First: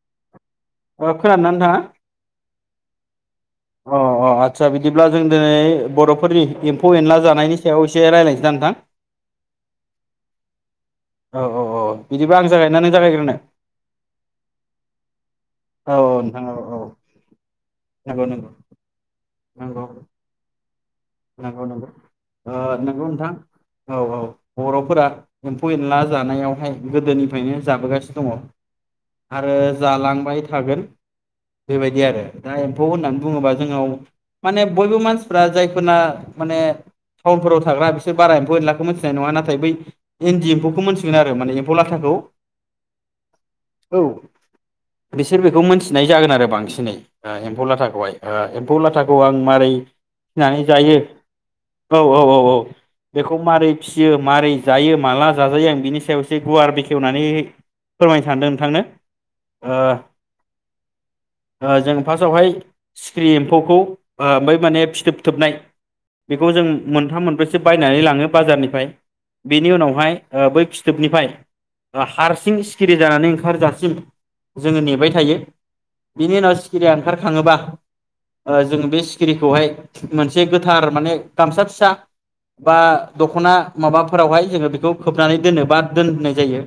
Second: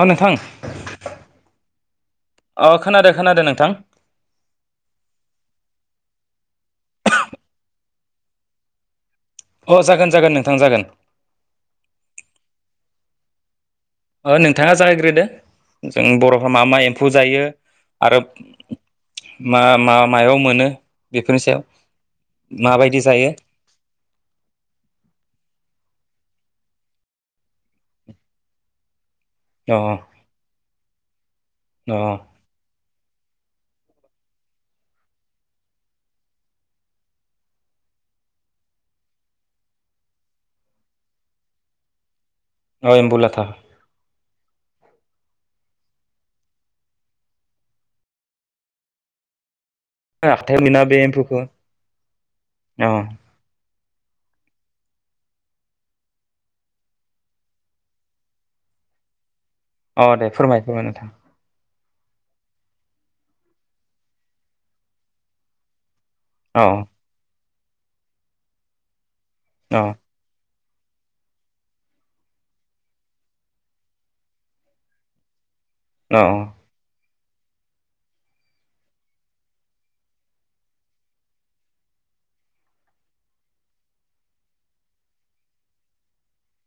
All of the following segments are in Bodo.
अ नोंथां ओ खोनादोंना नोंथाङा? अ खोनादों खोनादों नों अ अ आदसा बिदिब्ला जों दिनै बर' फोरनि एम्फौ एनला जानायनि सायाव एसे रायज्लायनोसै ना नोंथां? अ जागोन जागोन नोंथां जागोन। औ औ औ बिदिबा आं जागायनोना नों जागायग्रोनो? नोंथाङा जागायग्रोदो औ जों औ नोंथां बर'फ्रा मा औ मा औ एम्फौ जायो आरो नंगौ नंगौ मा नंगौ मा मायाव मोन नो नंगौ नंगौ नंगौ नोंथां जायो औ औ बर'फोरा एम्फौ एनला जानायावहाय गोदोनिफ्रायनो जाबोगासिनो दङ आरो अ जालांबाय थागोन अ बेबायदि आरो दा एम्फौ होननानै बुङोबा जोंनाव माने बयबो मानसिफ्रा जायखौ फोरना माने टाउनफोराव थाग्रा बिसोर बारा एम्फौ एनलाखौ मोनथिनाय नङा नाथाय बै इन्दि एम्फौखौ मोनथिगोन आरो माने एम्फौ लाथाखौ औ एम्फौलाथा औ बिसोर बेखौ मिथिनाय जागोन आरो बांसिनै एम्फौ लाथाखौहाय एम्फौ लाथाखौ आं मारै आखाइयाव फिनानै मोना जायो बे एम्फौखौ औ औ औ औ अ बेखौ मारै फिसियो मारै जायो माला जाजायो आं बिनि सायाव एसे गुवार बेखेवनानै फोरमायनो सानदों नोंथांनो ओ अ दे फोरमाय फोरमाय नोंथां जों फार्स्टावहाय सिखिरि एम्फौखौ ओमफ्राय माने फिथोब थोबनाय बेखौ जों अ मोनथाम मोनब्रैसो से बायनानै लाङो बाजारनिफ्राय बिनि अ उनावहाय ओ बै फि फिथोबनिफ्राय हारसिं सिखिरि जानानै ओंखारजासिम जोङो नेबाय थायो अ बिनि उनाव सिखिरिया ओंखार खाङोबा ओ जों बे सिखिरिखौहाय मोनसे गोथार माने गामसा फिसा बा दख'ना माबाफोरावहाय जोङो बेखौ खोबनानै दोनो बा दोननाय जायो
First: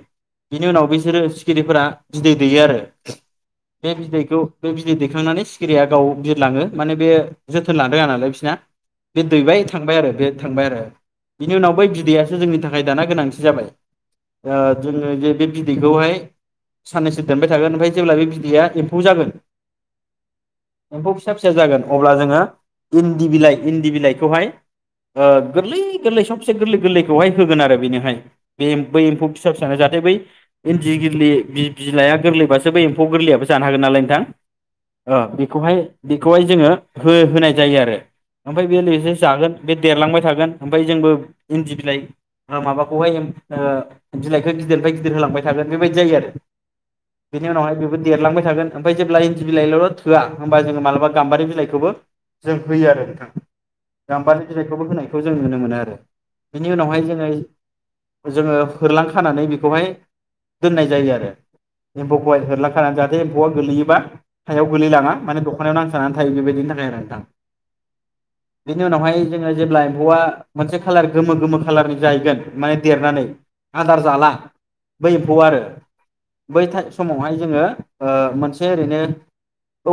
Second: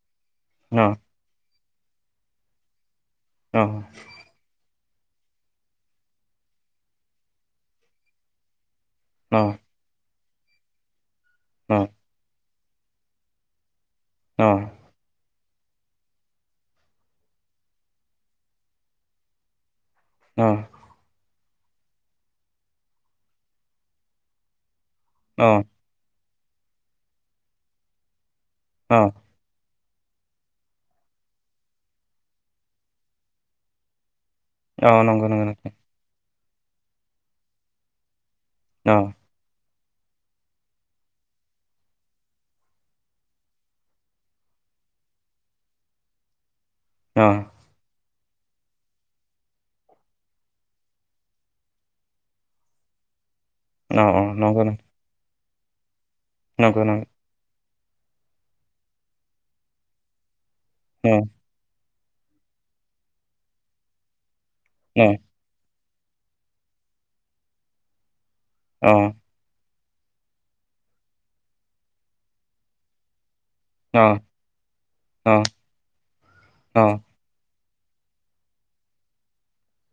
बिनि अ उनाव बिसोरो फिखिरिफोरा बिदै दैयो आरो अ बे बिदैखौ बे बिदै दैखांनानै सिखिरिया गाव बिरलाङो माने बे जोथोन लानो रोङा नालाय जाय बिसिना बे अ दैबाय थांबाय आरो बे थांबाय आरो बि उनावै बिदैयासो जोंनि थाखाय नै दाना गोनांथि जाबाय अ ओ जोङो जे बे बिदैखौहाय साननैसो दोनबाय थागोन ओमफ्राय जेब्ला बे बिदैया एम्फौ जागोन औ एम्फौ फिसा फिसा जागोन अब्ला जोङो इन्दि बिलाइ इन्दि बिलाइखौहाय ओ अ गोरलै गोरलै सम खबसे गोरलै गोरलैखौहाय होगोन आरो बेनोहाय बे अ बै एम्फौ फिसा फिसानो ज' जादों। दा बै इन्दि गोरल बिलाइाया गोरलैबासो बै एम्फौ गोरलैयाबो जानो हागोन नालाय नोंथां अ नंगौ ओ नंगौ नोंथां बेखौहाय बे बेखौहाय जोङो हो होनाय जायो आरो ओमफ्राय बेयो [unintelligible] अ बेजों जागोन बे देरलांबाय थागोन ओमफ्राय जोंबो इन्दि बिलाइ ए ओ माबाखौहाय बिलाइखौ गिदिरनिफ्राय गिदिर होलांबाय थागोन बेबायदि जायो आरो। अ बेनि उनावहाय बे देरलांबाय थागोन ओमफ्राय जेब्ला इन्दि बिलाइल' थोआ होमबा जोङो मालाबा गाम्बारि बिलाइखौबो जों होयो आरो नोंथां। अ अ गाम्बारि नंगौ नंगौ बिलायखौबो होनायखौ जों नुनो मोनो आरो बिनि नंगौ उनावहाय नंगौ जोङो जोङो होरलां खानानै बेखौहाय दोननाय जायो अ आरो। एम्फौखौहाय होरलां खानानै जाहाथे एम्फौआ गोलैयोबा सायाव गोलै अ लाङा माने दख'नायाव थानानै थायो बेबायदिनि थाखाय आरो बेनि अ उनावहाय जोङो जेब्ला एम्फौ आ मोनसे खालार गोमो गोमो खालार जाहैगोन माने देरनानै अ आदार जाला बै अ एफौ आरो बै अ समावहाय जोङो। ओ मोनसे ओरैनो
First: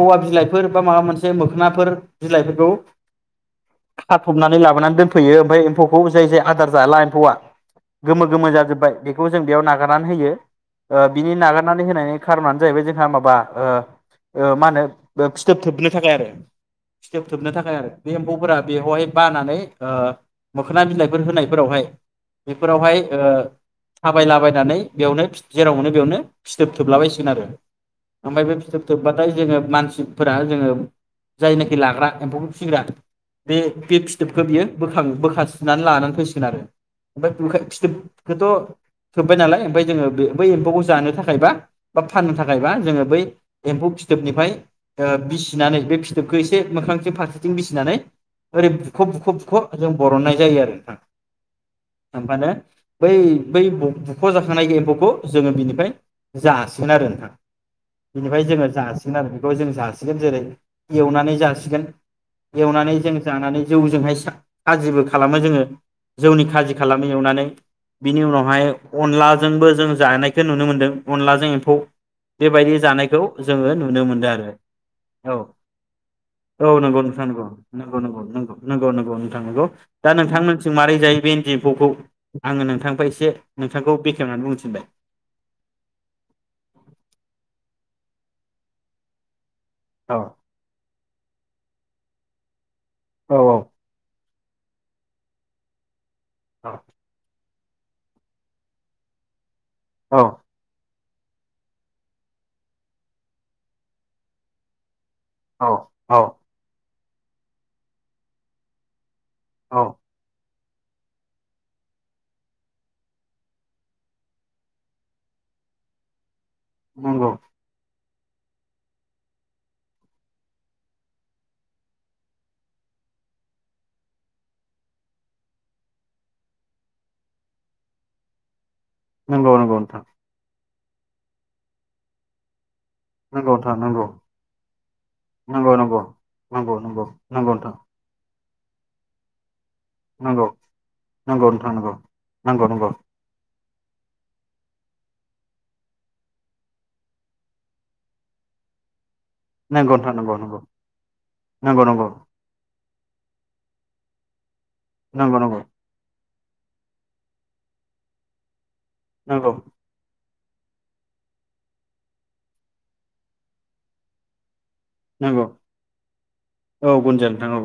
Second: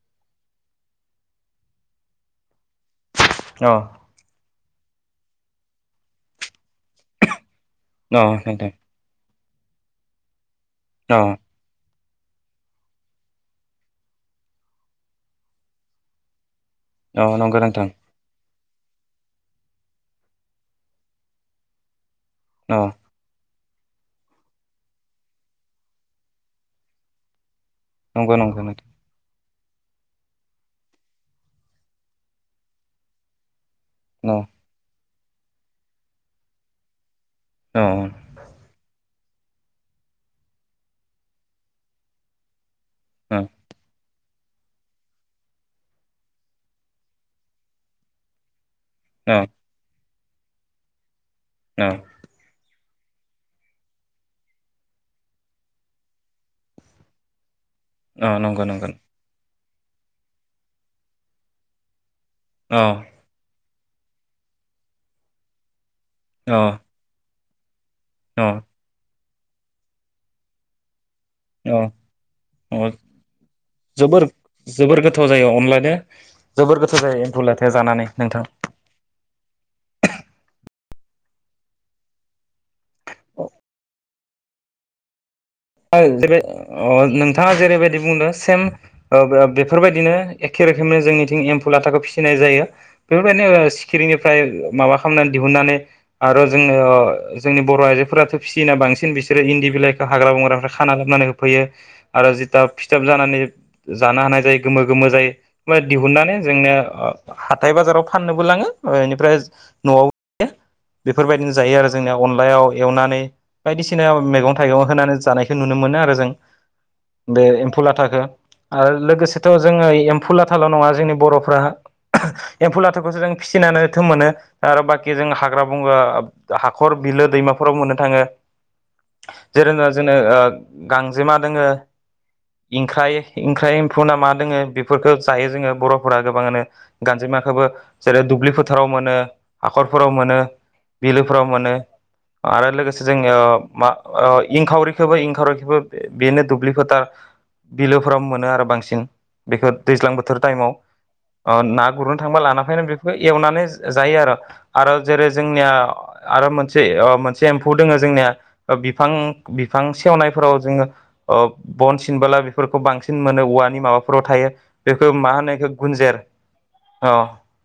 औवा बिलाइफोर बा माबा मोनसे मोखोनाफोर बिलाइफोरखौ अ खाथ'बनानै लाबो माबनानै दोनफैयो ओमफ्राय एम्फौखौ जाय जाय आदार जाला एम्फौआ गोमो गोमो नोंथां जाजोब्बाय बे बेखौ जों बेयाव नागारनानै होयो। ओ अ बिनि नागारनानै होनायनि खारनानो जाहैबाय जोंहा माबा ओ ओ मा होनो फिथोब थोबनो थाखाय आरो। अ फिथोब थोबनो नंगौ थाखाय आरो नोंथां बे एम्फौफोरा बेयावहाय बानानै ओ मोखोना बिलाइफोर होनायफोरावहाय अ बेफोरावहाय ओ थाबायलाबायनानै बेयावनो जेरावनो बेयावनो फिथोब थोबलाबायसिगोन आरो नंगौ ओमफ्राय बे नंगौ फिथोब नोंथां थोबबाथाय जोङो मानसिफोरा जोङो जायनो लाग्रा एम्फौखौ फिसिग्रा बे बे अ फिथोबखौ बियो बो बोखां बोखाथिनानै लानानै फैसिगोन आरो ओमफ्राय ओंखाय अ फिथोबखौथ' थोबबाय नालाय ओमफ्राय जोङो बे बै एम्फौखौ जानो थाखायबा बा फाननो थाखायबा जोङो बै अ एम्फौ फिथ फिथोबनिफ्राय ओ बिसिनानै बे फिथोब एसे मोखांसे फारसेथिं बिसिनानै ओरै बुखुब बुखुब जों बरननाय जायो आरो नोंथां अ होनबानो बै बै बुख' जाखांनाय एम्फौखौ जोङो बिनिफ्राय जासिगोन आरो नोंथां हा अ बिनिफ्राय नंगौ जोङो नंगौ जासिगोन आरो बेखौ जों जासिगोन जेरै एवनानै जासिगोन अ एवनानै जों जानानै जौजोंहाय सा खाजिबो खालामो जोङो जौनि अ खाजि खालामो एवनानै बिनि अ उनावहाय अनला जोंबो जों जानायखौ नुनो मोन्दों अनलाजों एम्फौ अ बेबायदि अ जानायखौ जोङो नुनो जोबोर मोनदों आरो जोबोर गोथाव औ जायो अनलाजों औ जोबोर गोथाव नंगौ जायो नोंथां एम्फौ नंगौ लाथाया नंगौं जानानै नंगौ नोंथां नंगौ नंगौ नोंथां नंगौ दा नोंथां मोनथिं जों मारै जायो बे इन्दि एम्फौखौ आङो नोंथांनिफ्राय एसे नोंथांखौ बेखेवनानै बुंनो थिनबाय नोंथाङा जेरैबायदि बुंदों सेम ओ बे बेफोरबायदिनो औ एखे रोखोमनो जोंनिथिं एमफु लाथाखौ फिसि फिनाय जायो [unintelligible] औ ओ सिखिरि फ्राय माबा खालामनानै दिहुननानै आरो जोङो जोंनि बर' आइजोफोराथ' फिसियोना बांसिन बिसोरो इन्दि बिलायखो औ हाग्रा बंग्रा नानै होफैयो आरो जिथिया फिथोब जानानै जानो हानाय जायो गोमो गोमो औ जायो औ दिहुननानै जोंनो हाथाय बाजाराव फाननोबो लाङो फ्राय औ न'आव बेफोरबायदिनो जायो आरो जोंनिया अनलायाव एवनानै बायदिसिना मैगं थाइगं होनानै जानाय बखौ नुनो मोनो आरो जों नंगौ बे एम्फौ लाथाखो आरो लोगोसेथ' जोङो एम्फौ लाथाल' नङा जोंनि बर'फ्रा एम्फौ लाथाखौसो जों फिसिनानै थो मोनो आरो बाखि जों हाग्रा बंग्रा हाखर बिलो दैमाफोराव मोननो थाङो नंगौ जेरै नंगौ नोंथां जोंनो ओ गांजेमा दङो इंख्राय नंगौ नोंथां इंख्राय नंगौ एम्फौना मा दोङो बेफोरखौ जायो जोङो नंगौ नंगौ बर'फोरा गोबाङानो नंगौ नंगौ नंगौ गानजेमाखौबो जेरै दुब्लि फोथाराव मोनो हाखरफोराव मोनो बिलोफोराव नोंथां मोनो नंगौ आरो नंगौ लोगोसे जोंनियाव मा ओ इंखावरि खौबो इंखारैखौबो बेनो दुब्लि फोथार बिलोफोराव मोनो आरो बांसिन बेखौ दैज्लां नोंथां नंगौ बोथोर नंगौ टाइमाव नंगौ ना नंगौ ओ नोंथां गुरनो थांबा लाना फै बे एवनानै जायो आरो आरो जेरै नंगौ नंगौ जोंनिया आरो मोनसे मोनसे एम्फौ दोङो जोंनिया बिफां नंगौ नंगौ बि सेवनायफोराव जोङो ओ बन सिनबोला बेफोरखौ बांसिन मोनो औवानि माबाफोराव थायो बेखौ मा नंगौ होनो बेखौ गन्जेर औ अ गुनजिया नोंथां औ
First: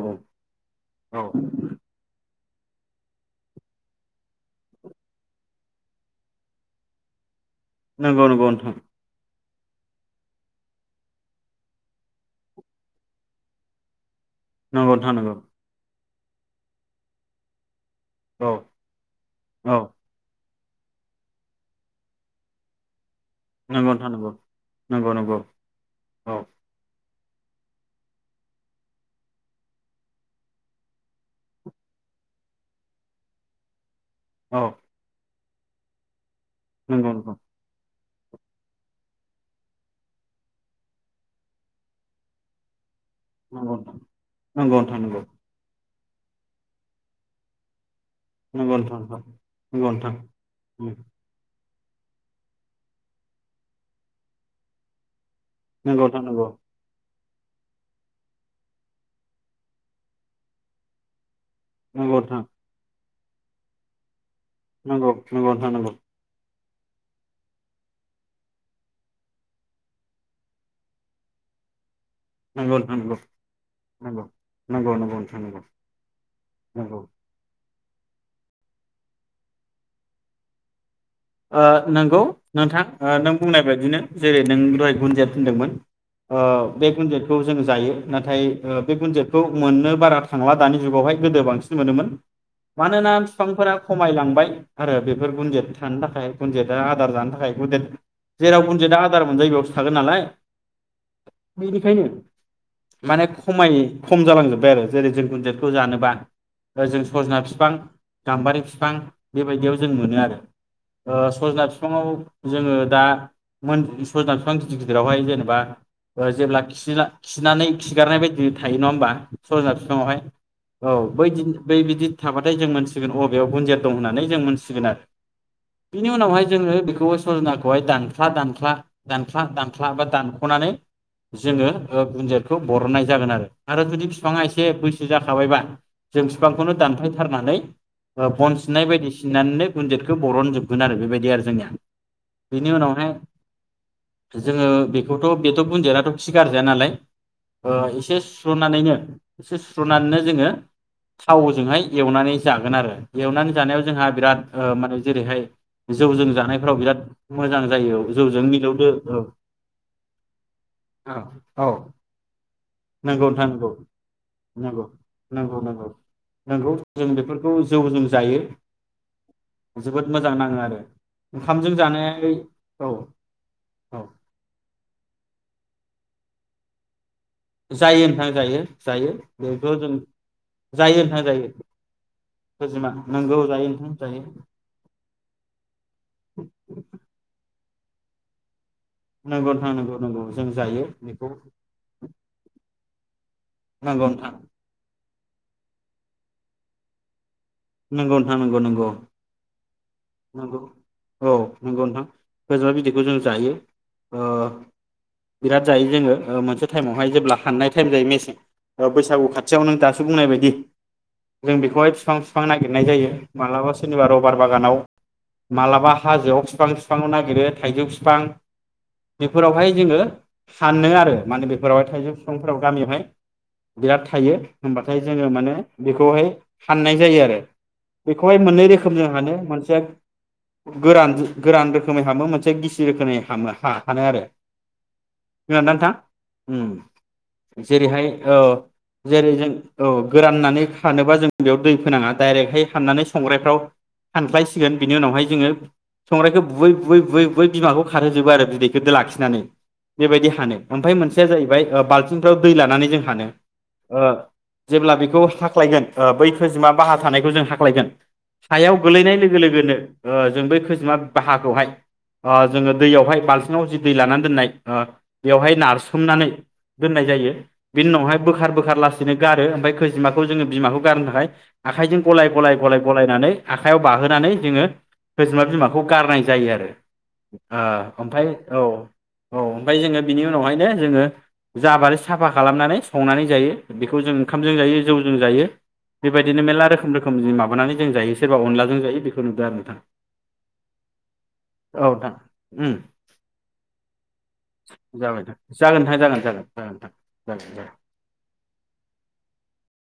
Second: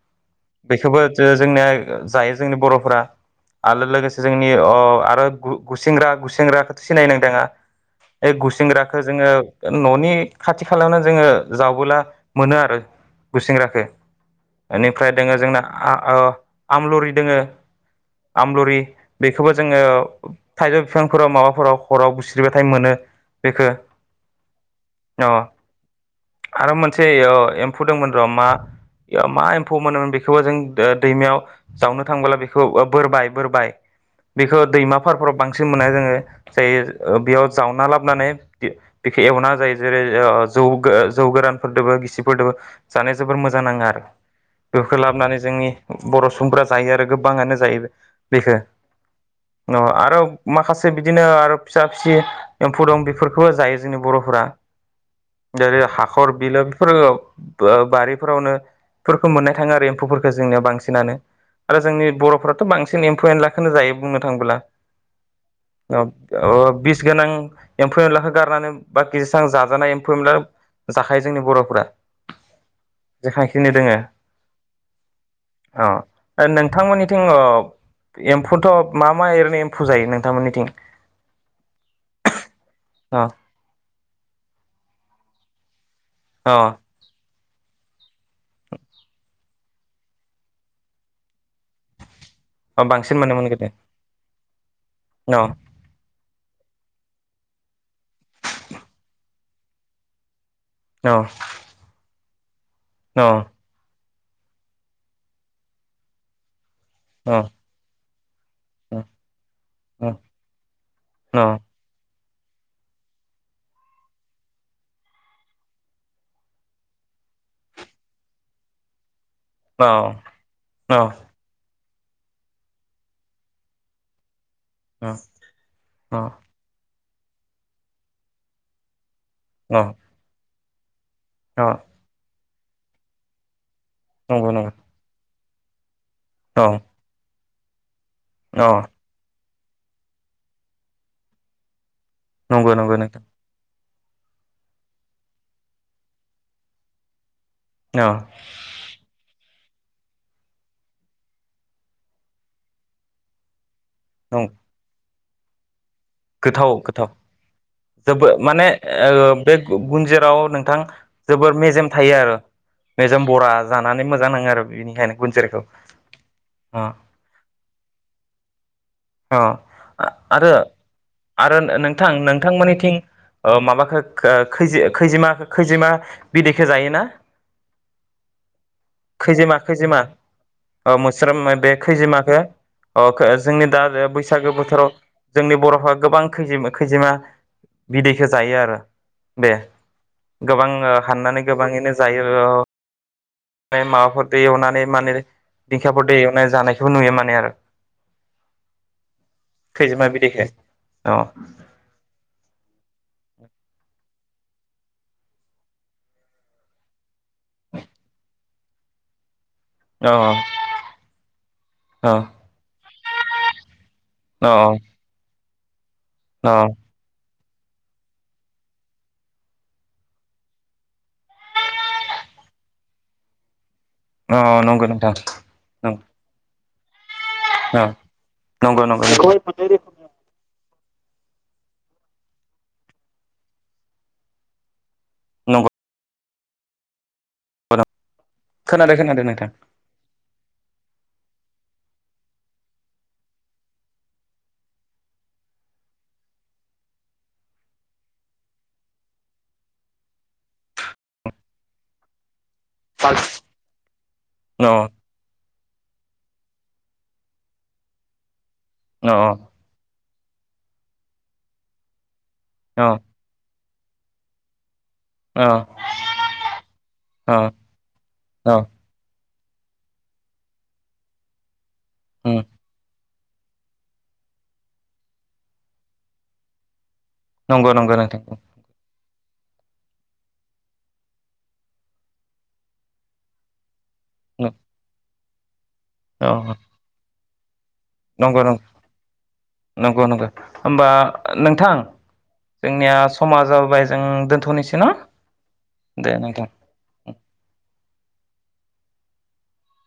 बेखौबो औ जोंनिया जा जोंनि बर'फोरा आरो लोगोसे जोंनि गुसेंग्रा गुसेंग्रा सिनायो नोंङा नंगौ बे नंगौ नोंथां गुसेंग्राखौ जोङो न'नि खाथि खालायावनो जोङो जावबोला मोनो आरो गुसंग्रखौ नंगौ बेनिफ्राय नोंथां नंगौ दोङो जोंना ओ आमलुरि दोङो औ आमलुरि बेखौबो औ जोङो थाइजौ बिफांफोराव मावाबा फोराव हराव बुस्रिबाथाय मोनो बेखौ नंगौ नोंथां नंगौ नंगौ नंगौ औ एसे एम्फौ दंमोन र' मा मा एम्फौ मोनोमोन बेखौबो जों दैमायाव जावनो थांबोला बेखौ बोरबाय बोरबाय बेखौ औ दैमाफोरारफोराव बांसिन [unintelligible] मोननाय जोङो नंगौ जायो नंगौ बेयाव जावबोला हाबनानै बेखौ एवना जायो ओ जेरै जौ जौ गोरानफोरदोबो गिसिफोरदोबो जानाया जोबोर मोजां नंगौ नाङो आरो बेफोरखौ नोंथां नंगौ लाबोनानै जोंनि बर' सुबुंफोरा जायो आरो गोबाङानो जायो। बेखो नोंथां अ नंगौ आरो माखासे बिदि बिदिनो आरो फिसा फिसि एम्फौ दं बेफोरखौबो जायो जोंनि बर'फोरा। जेरै नंगौ नोंथां हाखर नंगौ बिलो बेफोर ओ बारिफोरावनो बेफोरखौ मोननाय थाङो आरो एम्फौफोरखौ जोंनिया बांसिनानो। आरो जोंनि नंगौ नोंथां बर'फोराथ बांसिन एमफु एनलाखोनो जायो बुंनो नंगौ नंगौ नंगौ नोंथां नंगौ नोंथां नंगौ औ ओ बिस गोनां एम्फौ एनलाखौ गारनानै बाखि जेसां जाजानाय एम्फौ एनला जाखायो जोंनि बर'फोरा। नंगौ जेखांखिनि दोङो नंगौ नंगौ नोंथां नंगौ अ नंगौ नोंथांमोननिथिं अ एमफौथ मा मा ओरैनो एमफौ जायो नोंथांमोननिथिं? ओ नंगौ नोंथां ओ अ नों बुंनाय बायदिनो जेरै नों दहाय गुनजेत होनदोंमोन ओ अ बे गुनजेतखो जोंङो जायो। नाथाय ओ बे गुनजेतखौ मोननो बारा थांला दानि जुगावहाय गोदो बांसिन मोनोमोन। अ मानोना बांसिन मोनो मोनगोन दे बिफांफोरा खमायलांबाय आरो बेफोर औ गुनजेद गुनजिता आदार जानो थाखाय गुनजेत जेराव गुनजेता आदार मोनजायो बेयावसो थागोन नालाय। औ बिनिखायनो माने औ खमायो। खम जालांजोबबाय आरो जेरै जों गुनजेतखौ जानोबा जों औ सजना फिफां गामबारि फिफां बेबायदियाव जों मोनो आरो। ओ औ सजना बिफाङाव जोङो दा मोन सजना बिफां गिदिर गिदिरावहाय जेनेबा जेब्ला खिना खिनानै खिगारनाय बायदि थायो नङा होमबा सजना औ बिफाङावहाय औ बैदिन बै बिदि थाबाथाय जों मोनथिगोन अबेयाव गुनजित दं होननानै जों मोन थिसिगोन आरो बिनि औ उनावहाय जोङो बेखौबो सजनाखौहाय दानख्ला दानख्ला दानख्ला औ दानख्ला बा दानखनानै जोङो ओ गुनजित खौ बर'नाय जागोन आरो आरो जुदि बिफाङा नंगौ एसे नंगौ बैसो जा खाबायबा जों औ बिफांखौनो दानफायथारनानै ओ बन औ सिननाय बायदि सिननानैनो गुनजित बेखौ बर'न‌ जोबगोन आरो बेबायदि आरो जोंनिया बेनि नंगौ नंगौ उनावहाय नोंथांं जोङो बेखौथ' बेथ' गुनजिताथ' खि गारजाया नालाय ओ एसे सुस्र'नानैनो एसे सुस्र'नानैनो जोङो थावजोंहाय एवनानै जागोन आरो एवनानै जानायाव जोंहा बिराद औ ओ माने जेरैहाय जौजों गोथाव जानायफ्राव बिराद गोथाव मोजां जायो जोबो जौजों माने मिलौदो औ बे गुन्जिराव नोंथां औ जोबोर औ मेजेम थायो आरो मेजेम नंगौ नोंथां बरा नंगौ जानानै मोजां नाङो आरो नंगौ बेनिखायनो नंगौ गुनजिरखौ नंगौ नंगौ अ जों बेफोरखौ जौजों जायो अ जोबोद मोजां नाङो आरो आरो ओंखामजों नोंथां जानाय औ नोंथांमोननिथिं ओ माबाखो औ खैजे खैजिमाखो खैजे मा बिदेखो जायोना जायो नोंथां जायो जायो खैजिमा बेखौ जों खैजिमा जायो नोंथां जायो मोस्रोम बे खोजिमा खैजिमाखो नोंगौ जायो जोंनि दा नोंथां जायो बैसागो बोथोराव जोंनि बर'फ गोबां खैजि खैजिमा बिदैखो जायो आरो नंगौ दे नोंथां नंगौ नंगौ जों गोबां जायो बेखौ हाननानै औ गोबाङैनो जायो ओ बे नांगौ नोंथां माबाफोरफोरखौ एवनानै माने दिखलायें एवनाय जानायखौबो नुयो माने आरो नंगौ नोंथां नंगौ नंगौ खैजेमा बिदैखो नंगौ औ नंगौ नोंथां खोजिमा बिदैखौ जों जायो ओ बिराद जायो जोङो मोनसे टाइमावहाय जेब्ला फाननाय टाइम जायो मेसें बैसागु ख खाथियाव नों दासो औ बुंनाय बायदि जों बेखौहाय औ बिफां बिफां नागिरनाय जायो मालाबा सम सोरनिबा रबार औ बागानाव मालाबा हाजोआव औ फिफां फिफांआव नागिरो थाइजौ बिफां बेफोरावहाय जोङो सानो आरो माने बेफोरावहाय थाइजौ बिफांफोराव गामियावहाय बिराद थायो औ नंगौ होबाथाय नोंथां जोङो माने औ बेखौहाय फाननाय जायो आरो। औ बेखौहाय मोननै नंगौ रोखोम नंगौ जों नंगौ हानो मोनसे सेक गोरान गोरान रोखोमै हानो मोनसे गिसि रोखोमै हामो हानो आरो खोनादों नंगौ ना नोंथां जेरैहाय औ खोनादों खोनादों जेरै जों नोंथां औ गोराननानै हानोबा जों बेयाव दै फोनाङा डायरेक्टहाय हाननानै संग्रायफ्राव फाय बिनि उावहाय ज संखौ बुै बुै बुै बुयै बिमाखौ खारहोजोबो आरो बिदैखो लाखिनानै बेबायदि हानो ओमफ्राय मोनसेया जाहैबाय बालथिंफ्राव दै लानानै जों औ हानो जेब्ला बेखौ हाख्लायगोन बै खोजिमा बाहा थानायखौ जों हाख्लायगोन सायाव औ गोलैनाय लोगो जों बै खैजेमा बाहाखौहाय। जोङो औ दैयावहाय बालथिङाव जि दै लानानै दोननाय बेवहाय नारसोमनानै दोननाय जायो बिनि उनावहाय बोखार औ बोखार लासैनो गारो ओमफ्राय खैजिमाखौ जोङो बिमाखौ गारनो थाखाय आखाइजों गलाय उम गलाय गलाय गलायनानै आखायाव [unintelligible] नानै जोङो खैजेमा बिमाखौ गारनाय जायो आरो नंगौ नंगौ नोंथां ओमफ्राय औ। औ ओमफ्राय जोङो बिनि उनावहायनो जोङो जाबारि साफा खालामनानै संनानै जायो। बेखौ जों औ ओंखामजों जायो जौ जों जायो। बे बायदिनो मेरला रोखोम रोखोम माबा [unintelligible] जों जायो सोरबा नंगौ नंगौ अनलाजों जायो। बेखौ नुदों आरो नोंथां नंगौ नंगौ होमबा नोंथां उम जोंनिया समाजाबाय जों दोन्थ'नोसै जाबाय नोंथां न दे जागोन जागोन नोंथां जागोन जागोन